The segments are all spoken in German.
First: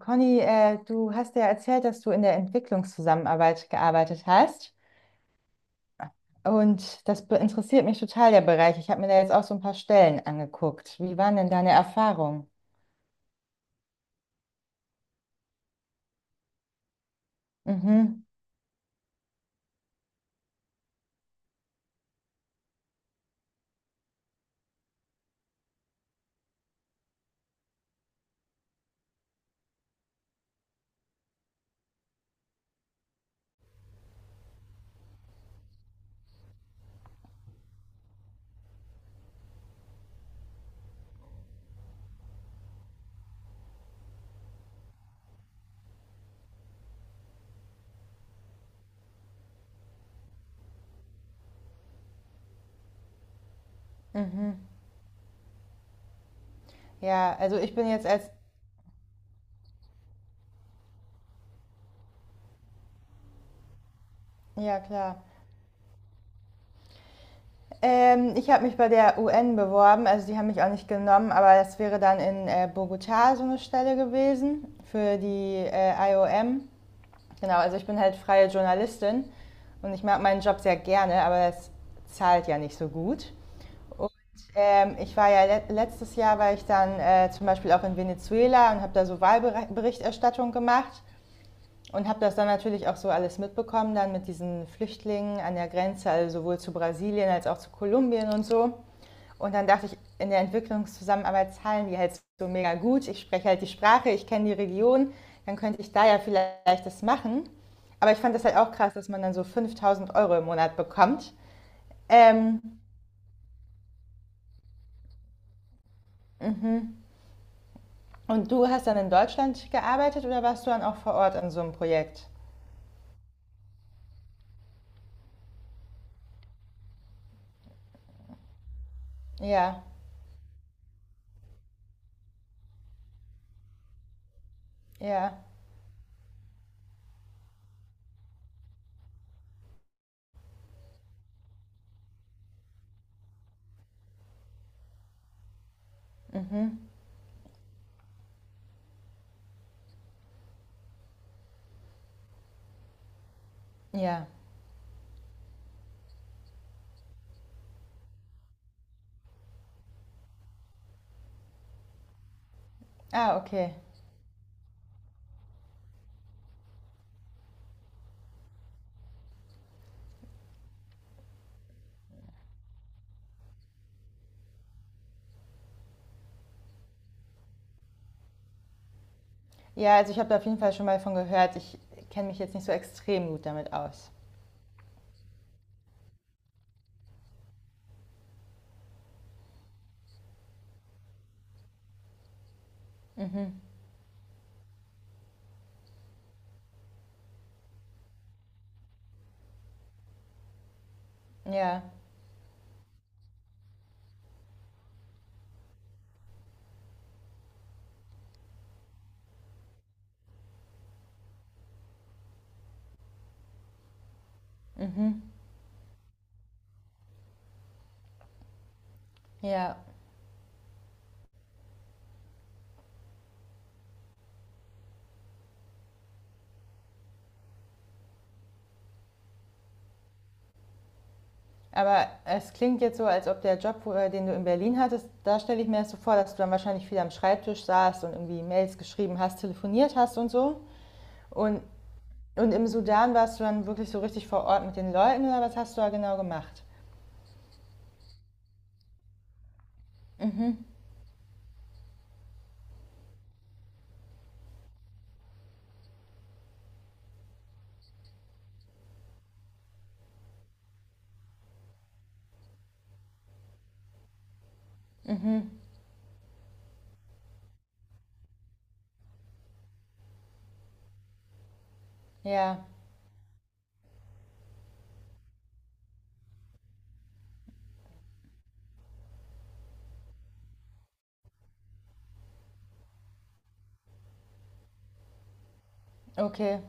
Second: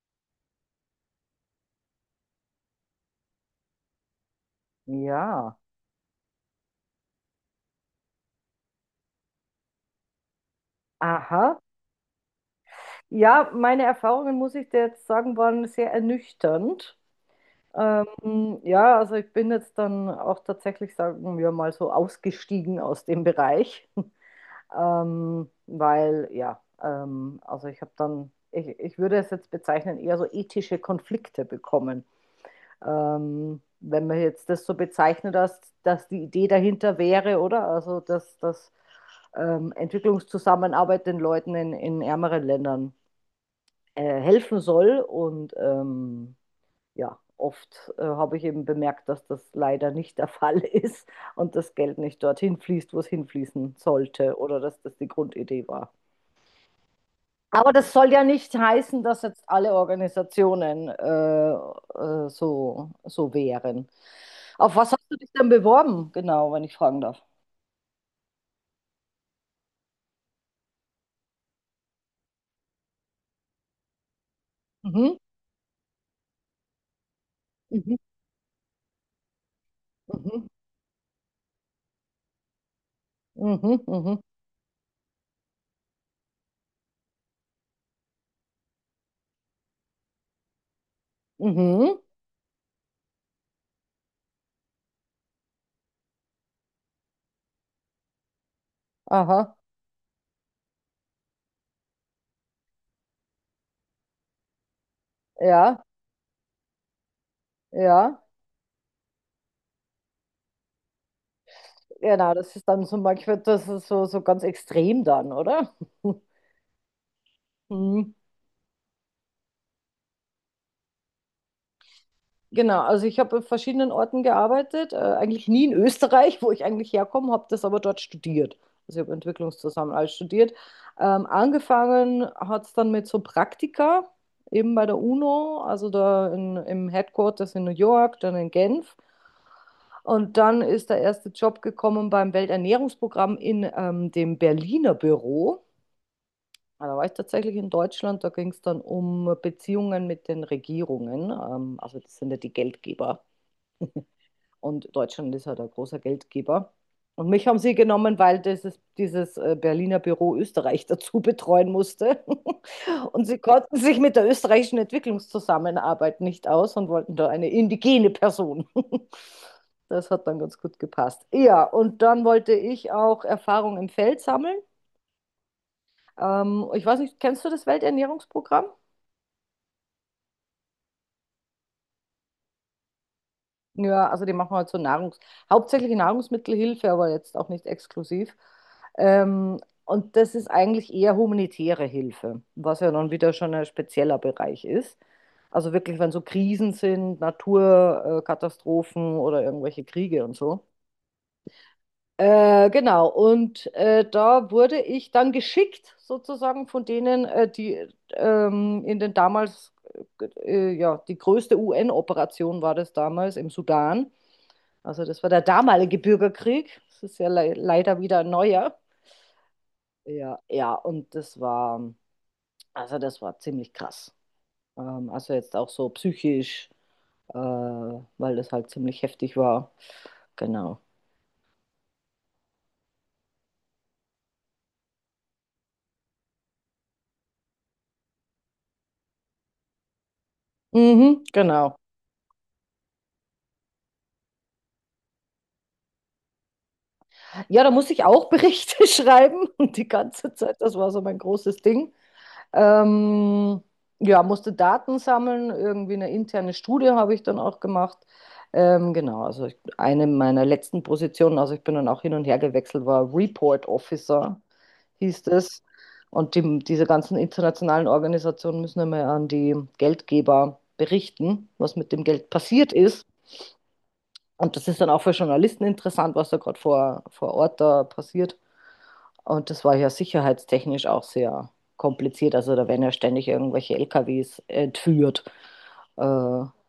Conny, du hast ja erzählt, dass du in der Entwicklungszusammenarbeit gearbeitet hast. Ja, Und das interessiert mich total, der Bereich. Ich habe mir da jetzt auch so ein paar Stellen angeguckt. Wie waren denn aha. deine Erfahrungen? Ja, meine Erfahrungen, muss ich dir jetzt sagen, waren sehr ernüchternd. Mhm, Ja, also ich bin jetzt dann auch tatsächlich, sagen wir mal so, ausgestiegen aus dem Bereich, weil ja, also ich habe dann, ich würde es jetzt bezeichnen, eher so ethische Konflikte bekommen. Wenn man jetzt das so bezeichnet, dass die Idee dahinter wäre, oder? Also, dass Entwicklungszusammenarbeit den Leuten in ärmeren Ländern helfen soll. Und ja, oft habe ich eben bemerkt, dass das leider nicht der Fall ist und das Geld nicht dorthin fließt, wo es hinfließen sollte, mhm. oder dass das die Grundidee war. Ja, also Aber ich bin das jetzt soll ja als... nicht heißen, dass jetzt alle Organisationen so wären. Auf Ja, was hast du klar. dich denn beworben, genau, wenn ich fragen darf? Ich habe mich bei der UN beworben, also die haben mich auch nicht genommen, aber das wäre dann in Bogotá so eine Stelle gewesen Mhm. für die IOM. Genau, also ich Mhm. bin halt freie Journalistin und ich mag meinen Mhm. Job sehr gerne, aber es zahlt ja nicht so gut. Mhm. Und Mhm. Ich war ja le letztes Jahr, war ich dann zum Beispiel auch in Venezuela und habe da so Wahlberichterstattung gemacht. Mhm. Und habe das dann natürlich auch so alles mitbekommen, dann mit diesen Flüchtlingen an der Grenze, also sowohl zu Brasilien als auch zu Kolumbien und so. Und Aha. dann dachte ich, in der Entwicklungszusammenarbeit zahlen die halt so mega gut. Ich spreche halt die Sprache, ich kenne die Region, dann könnte Ja. ich da ja vielleicht das machen. Aber ich Ja. fand das halt auch krass, dass man dann so 5000€ im Monat bekommt. Genau, das Ähm, ist dann so manchmal, das ist so ganz extrem dann, oder? Mhm. und du hast dann in Deutschland gearbeitet oder warst du dann auch vor Ort an so einem Projekt? Genau, also ich habe in verschiedenen Orten gearbeitet, eigentlich nie in Österreich, wo ich eigentlich herkomme, habe das aber dort studiert. Also ich habe Ja, Entwicklungszusammenarbeit studiert. Angefangen hat es dann mit so Praktika, eben bei der ja, UNO, also da im Headquarters in New York, dann in Genf. Und dann ist der erste Job gekommen beim Welternährungsprogramm in dem Berliner Büro. mhm, Ah, da war ich tatsächlich in Deutschland, da ging es dann um Beziehungen mit den Regierungen. Also das sind ja die Geldgeber. ja. Und Deutschland ist halt ein großer Geldgeber. Und mich haben sie genommen, weil dieses Berliner Büro Österreich dazu betreuen musste. Und Ah, sie konnten okay. sich mit der österreichischen Entwicklungszusammenarbeit nicht aus und wollten da eine indigene Person. Das hat dann ganz gut gepasst. Ja, und dann wollte ich auch Erfahrung im Feld sammeln. Ich weiß nicht, kennst du das Welternährungsprogramm? Ja, also ich habe da auf jeden Fall schon mal von gehört. Ich kenne mich jetzt nicht so extrem gut damit Ja, aus. also die machen halt so hauptsächlich Nahrungsmittelhilfe, aber jetzt auch nicht exklusiv. Ähm, und das ist eigentlich eher humanitäre Hilfe, was ja dann wieder Mhm. schon ein spezieller Bereich ist. Also wirklich, wenn so Krisen sind, Naturkatastrophen oder irgendwelche Kriege und so. Ja. Genau, und da wurde ich dann geschickt, sozusagen von denen, die in den damals, ja, die größte UN-Operation war das damals im Sudan. Also das Mhm. war der damalige Bürgerkrieg. Das ist ja le leider wieder ein neuer. Ja. Ja, ja, und also das war ziemlich krass. Also jetzt auch so psychisch, weil das halt ziemlich heftig war. Genau. Aber es klingt jetzt so, als ob der Job, den du in Berlin hattest, da stelle ich mir das so vor, dass du dann wahrscheinlich viel am Schreibtisch saßt und irgendwie Mails geschrieben hast, telefoniert hast und so. Mhm, Und, genau. und im Sudan warst du dann wirklich so richtig vor Ort mit den Leuten oder was hast du da genau gemacht? Ja, da musste ich auch Berichte schreiben und die ganze Zeit. Das war so mein großes Ding. Ähm, ja, musste Daten sammeln, irgendwie eine interne Studie habe ich dann auch gemacht. Genau, also ich, eine meiner letzten Positionen, also ich bin dann auch hin und her gewechselt, war Report Officer, hieß es. Und diese ganzen internationalen Organisationen müssen immer an die Geldgeber berichten, was mit dem Geld Ja, passiert ist. Und das ist dann auch für Journalisten interessant, was da gerade vor Ort da passiert. Und das war ja sicherheitstechnisch auch sehr kompliziert. Also da werden ja ständig irgendwelche LKWs entführt äh, okay.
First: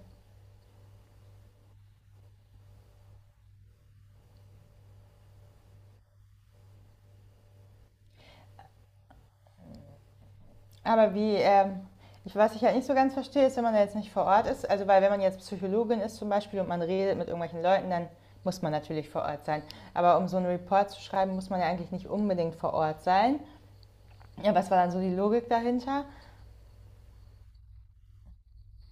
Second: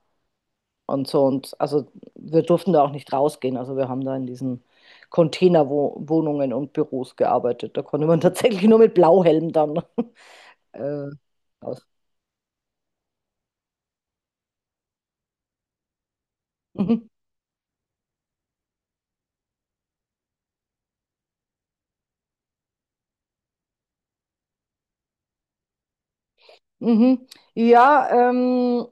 und so. Und also wir durften da auch nicht rausgehen. Also wir haben da in diesen Containerwohnungen und Büros gearbeitet. Da konnte man tatsächlich nur mit Blauhelm dann äh, Aber wie, raus. ich, was ich halt nicht so ganz verstehe, ist, wenn man da jetzt nicht vor Ort ist, also weil wenn man jetzt Psychologin ist zum Beispiel und man Mhm. redet mit irgendwelchen Leuten, dann muss man natürlich vor Ort sein. Aber um so einen Report zu schreiben, muss man ja eigentlich nicht unbedingt vor Ort sein. Ja, was war dann so die Logik dahinter? Mhm. Ja, ähm,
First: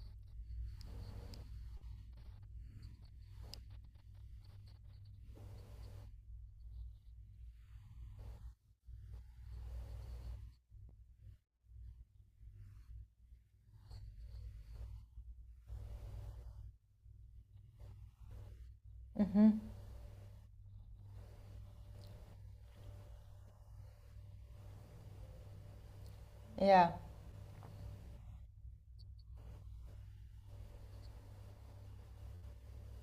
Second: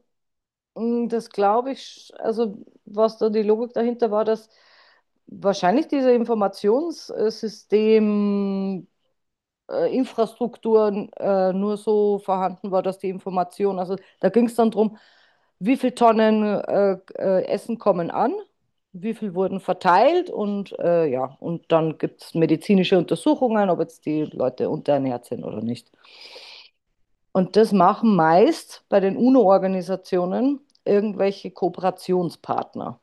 Mm, Das glaube ich. Also was da die Logik dahinter war, dass wahrscheinlich diese Informationssystem Infrastruktur nur so vorhanden war, dass die Information, also da ging es dann darum, wie viel Tonnen Essen kommen an, wie viel wurden Mhm. verteilt und ja, und dann gibt es medizinische Untersuchungen, ob jetzt die Leute unterernährt sind oder nicht. Ja, Und das machen meist bei den UNO-Organisationen irgendwelche Kooperationspartner.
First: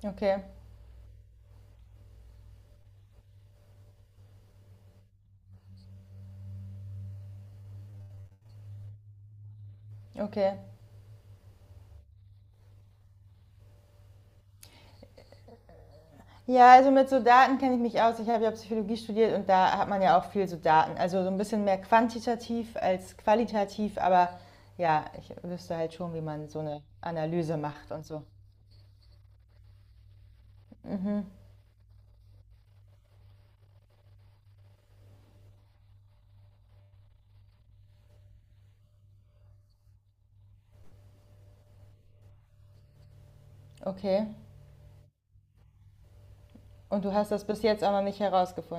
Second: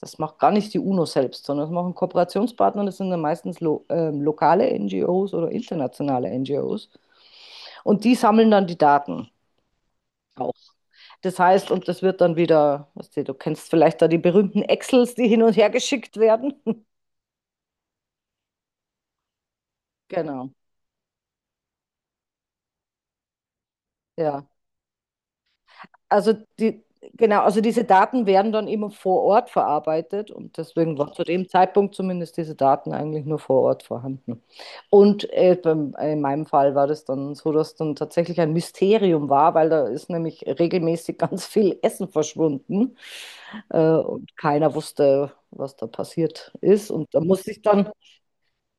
Das macht okay, gar nicht die UNO selbst, sondern das machen Kooperationspartner, das sind dann meistens lo lokale NGOs oder internationale NGOs. Und die sammeln dann die Daten auch. okay. Das heißt, und das wird dann wieder, weißt du, du kennst vielleicht da die berühmten Excels, die hin und her geschickt werden. Ja, also mit so Daten kenne ich mich aus. Ich habe ja Psychologie studiert und da hat man ja auch viel Genau, so Daten. Also so ein bisschen mehr quantitativ als qualitativ, aber ja. ja, ich wüsste halt schon, wie Also man so die, eine genau, Analyse also diese macht und so. Daten werden dann immer vor Ort verarbeitet und deswegen war zu dem Zeitpunkt zumindest diese Daten eigentlich nur vor Ort vorhanden. Und in meinem Fall war das dann so, dass dann tatsächlich ein Mysterium war, weil da ist nämlich regelmäßig ganz viel Essen verschwunden Okay. und keiner wusste, was da passiert ist. Und Und du da hast das musste bis ich jetzt dann auch noch nicht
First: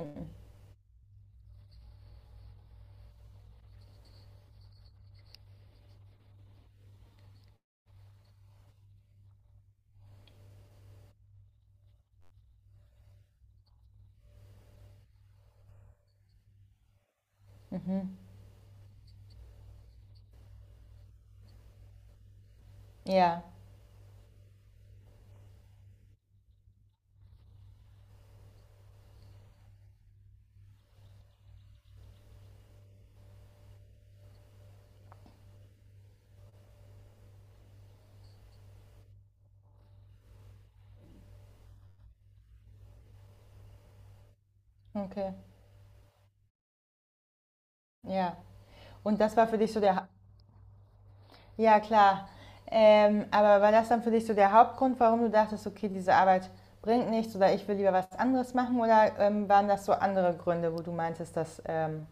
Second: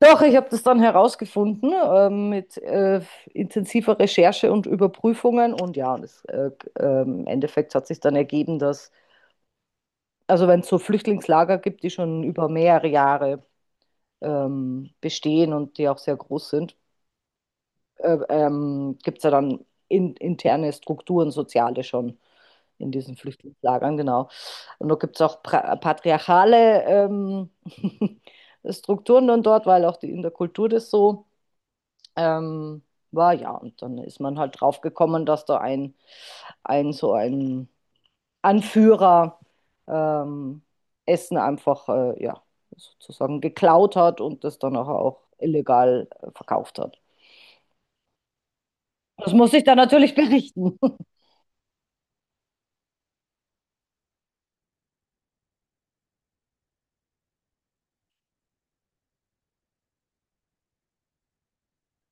doch, ich habe das dann herausgefunden mit intensiver Recherche und Überprüfungen. Und ja, und im Endeffekt hat sich dann ergeben, dass, also wenn es so Flüchtlingslager gibt, die schon über mehrere Jahre bestehen und die auch sehr groß sind, gibt es ja dann interne Strukturen, soziale schon in diesen Ja. Flüchtlingslagern, genau. Und da gibt es auch patriarchale Strukturen dann dort, weil auch die, in der Kultur das so Ähm, war ja, und dann ist man halt drauf gekommen, dass da ein so ein Anführer ähm, Essen einfach ja, sozusagen geklaut hat und das dann nachher auch Okay. illegal verkauft hat. Ja. Und Das das war muss für ich dich dann so der. Ha natürlich berichten. ja, klar. Aber war das dann für dich so der Hauptgrund, warum du dachtest, okay, diese Arbeit bringt nichts oder ich will lieber was anderes machen? Oder waren das so andere Gründe, wo du meintest, dass,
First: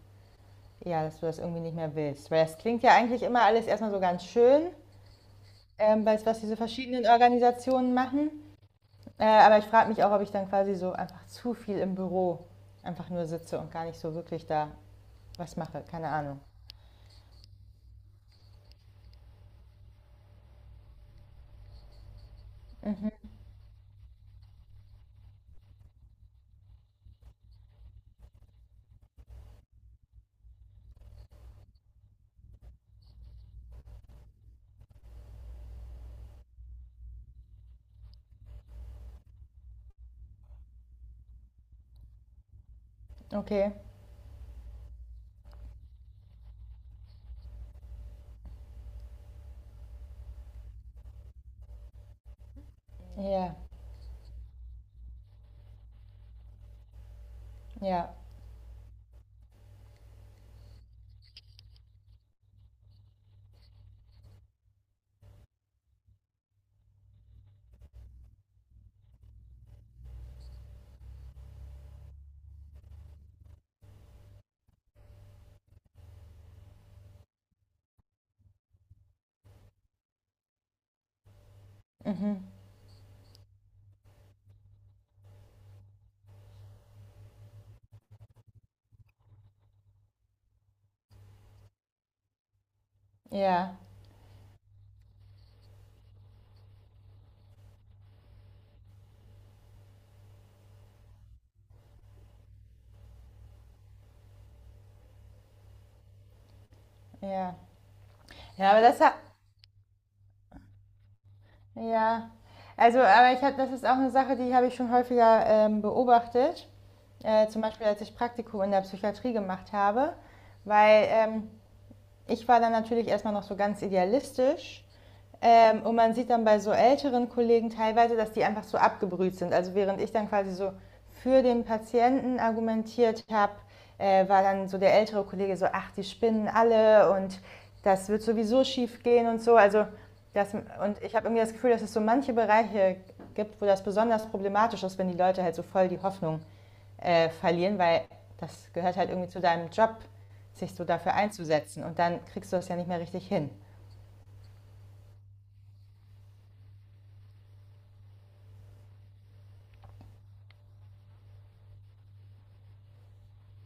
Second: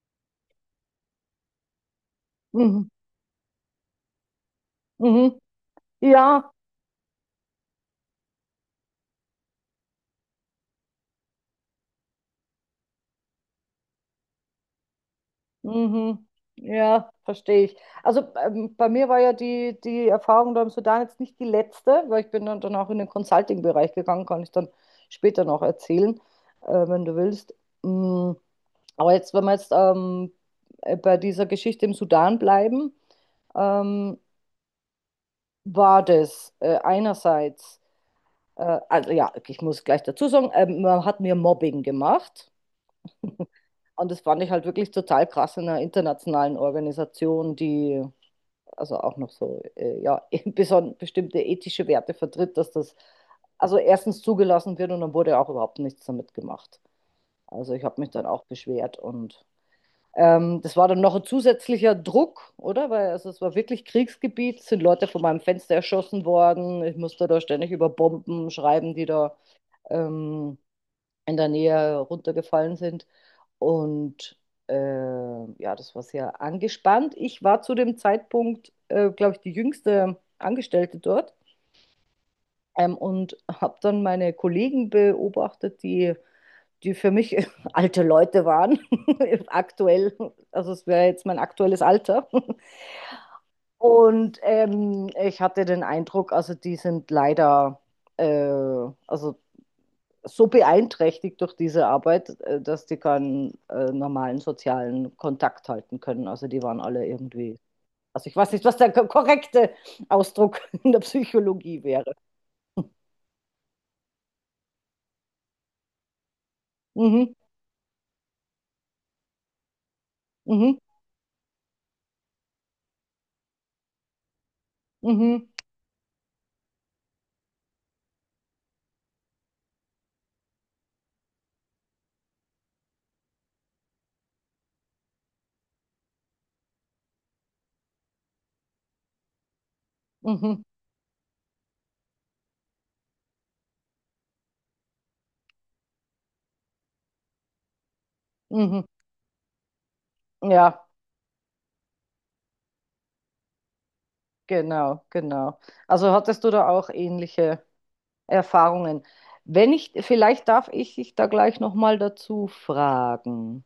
ja, dass du das irgendwie nicht mehr willst? Weil das klingt Mhm. ja eigentlich immer alles erstmal so ganz schön, Mhm. Weil was Ja, diese verschiedenen Organisationen machen. Aber ich frage mich auch, ob ich dann quasi so einfach zu viel im Büro einfach nur sitze und gar nicht so wirklich da was mache. Keine mhm. Ahnung. Ja, verstehe ich. Also bei mir war ja die Erfahrung da im Sudan jetzt nicht die letzte, weil ich bin dann auch in den Consulting-Bereich gegangen, kann ich dann später noch erzählen, wenn du willst. Mm, Aber jetzt, wenn wir jetzt bei dieser Geschichte im Sudan bleiben, ähm, war das einerseits, also ja, ich muss gleich dazu sagen, man hat mir Mobbing gemacht. Okay. Und das fand ich halt wirklich total krass in einer internationalen Organisation, die also auch noch so, ja, bestimmte ethische Werte vertritt, dass das Ja, also erstens zugelassen wird und dann wurde auch überhaupt nichts damit gemacht. Also ich habe mich ja. dann auch beschwert und das war dann noch ein zusätzlicher Druck, oder? Weil also es war wirklich Kriegsgebiet, sind Leute von meinem Fenster erschossen worden, ich musste da ständig über Bomben schreiben, die da ähm, in der Nähe runtergefallen sind. Und äh, ja, das war sehr angespannt. Ich war zu dem Zeitpunkt, glaube ich, die jüngste Angestellte dort Mhm. Und habe dann meine Kollegen beobachtet, die für mich alte Leute waren, aktuell. Also es wäre jetzt mein aktuelles Alter. Ja, Und ich hatte den Eindruck, also die sind leider, also so beeinträchtigt durch diese Arbeit, dass die keinen normalen sozialen Kontakt halten können. Also die waren alle ja. irgendwie, also ich weiß nicht, Ja, was aber der das hat. korrekte Ausdruck in der Psychologie wäre. Ja. Also, aber ich hab, das ist auch eine Sache, die habe ich schon häufiger beobachtet. Mhm, Zum Beispiel, als ich Praktikum in der Psychiatrie gemacht habe. mhm, Weil ich war dann natürlich erstmal noch so ganz idealistisch. mhm, Und man sieht dann bei so älteren Kollegen teilweise, dass die einfach so abgebrüht sind. Also während ich dann quasi so für den Patienten argumentiert habe, war dann so der ältere Kollege so, ach, die spinnen alle und das wird sowieso schief gehen und so. Also das, mhm, und ich habe irgendwie das Gefühl, dass es so manche Bereiche gibt, wo das besonders problematisch ist, wenn die Leute halt so voll die Hoffnung verlieren, weil das mhm. gehört halt irgendwie zu deinem Job, sich Ja, so dafür einzusetzen. Und dann kriegst du das ja nicht mehr richtig hin. genau, genau. Also hattest du da auch ähnliche Erfahrungen? Wenn ich, vielleicht darf ich dich da gleich nochmal dazu fragen.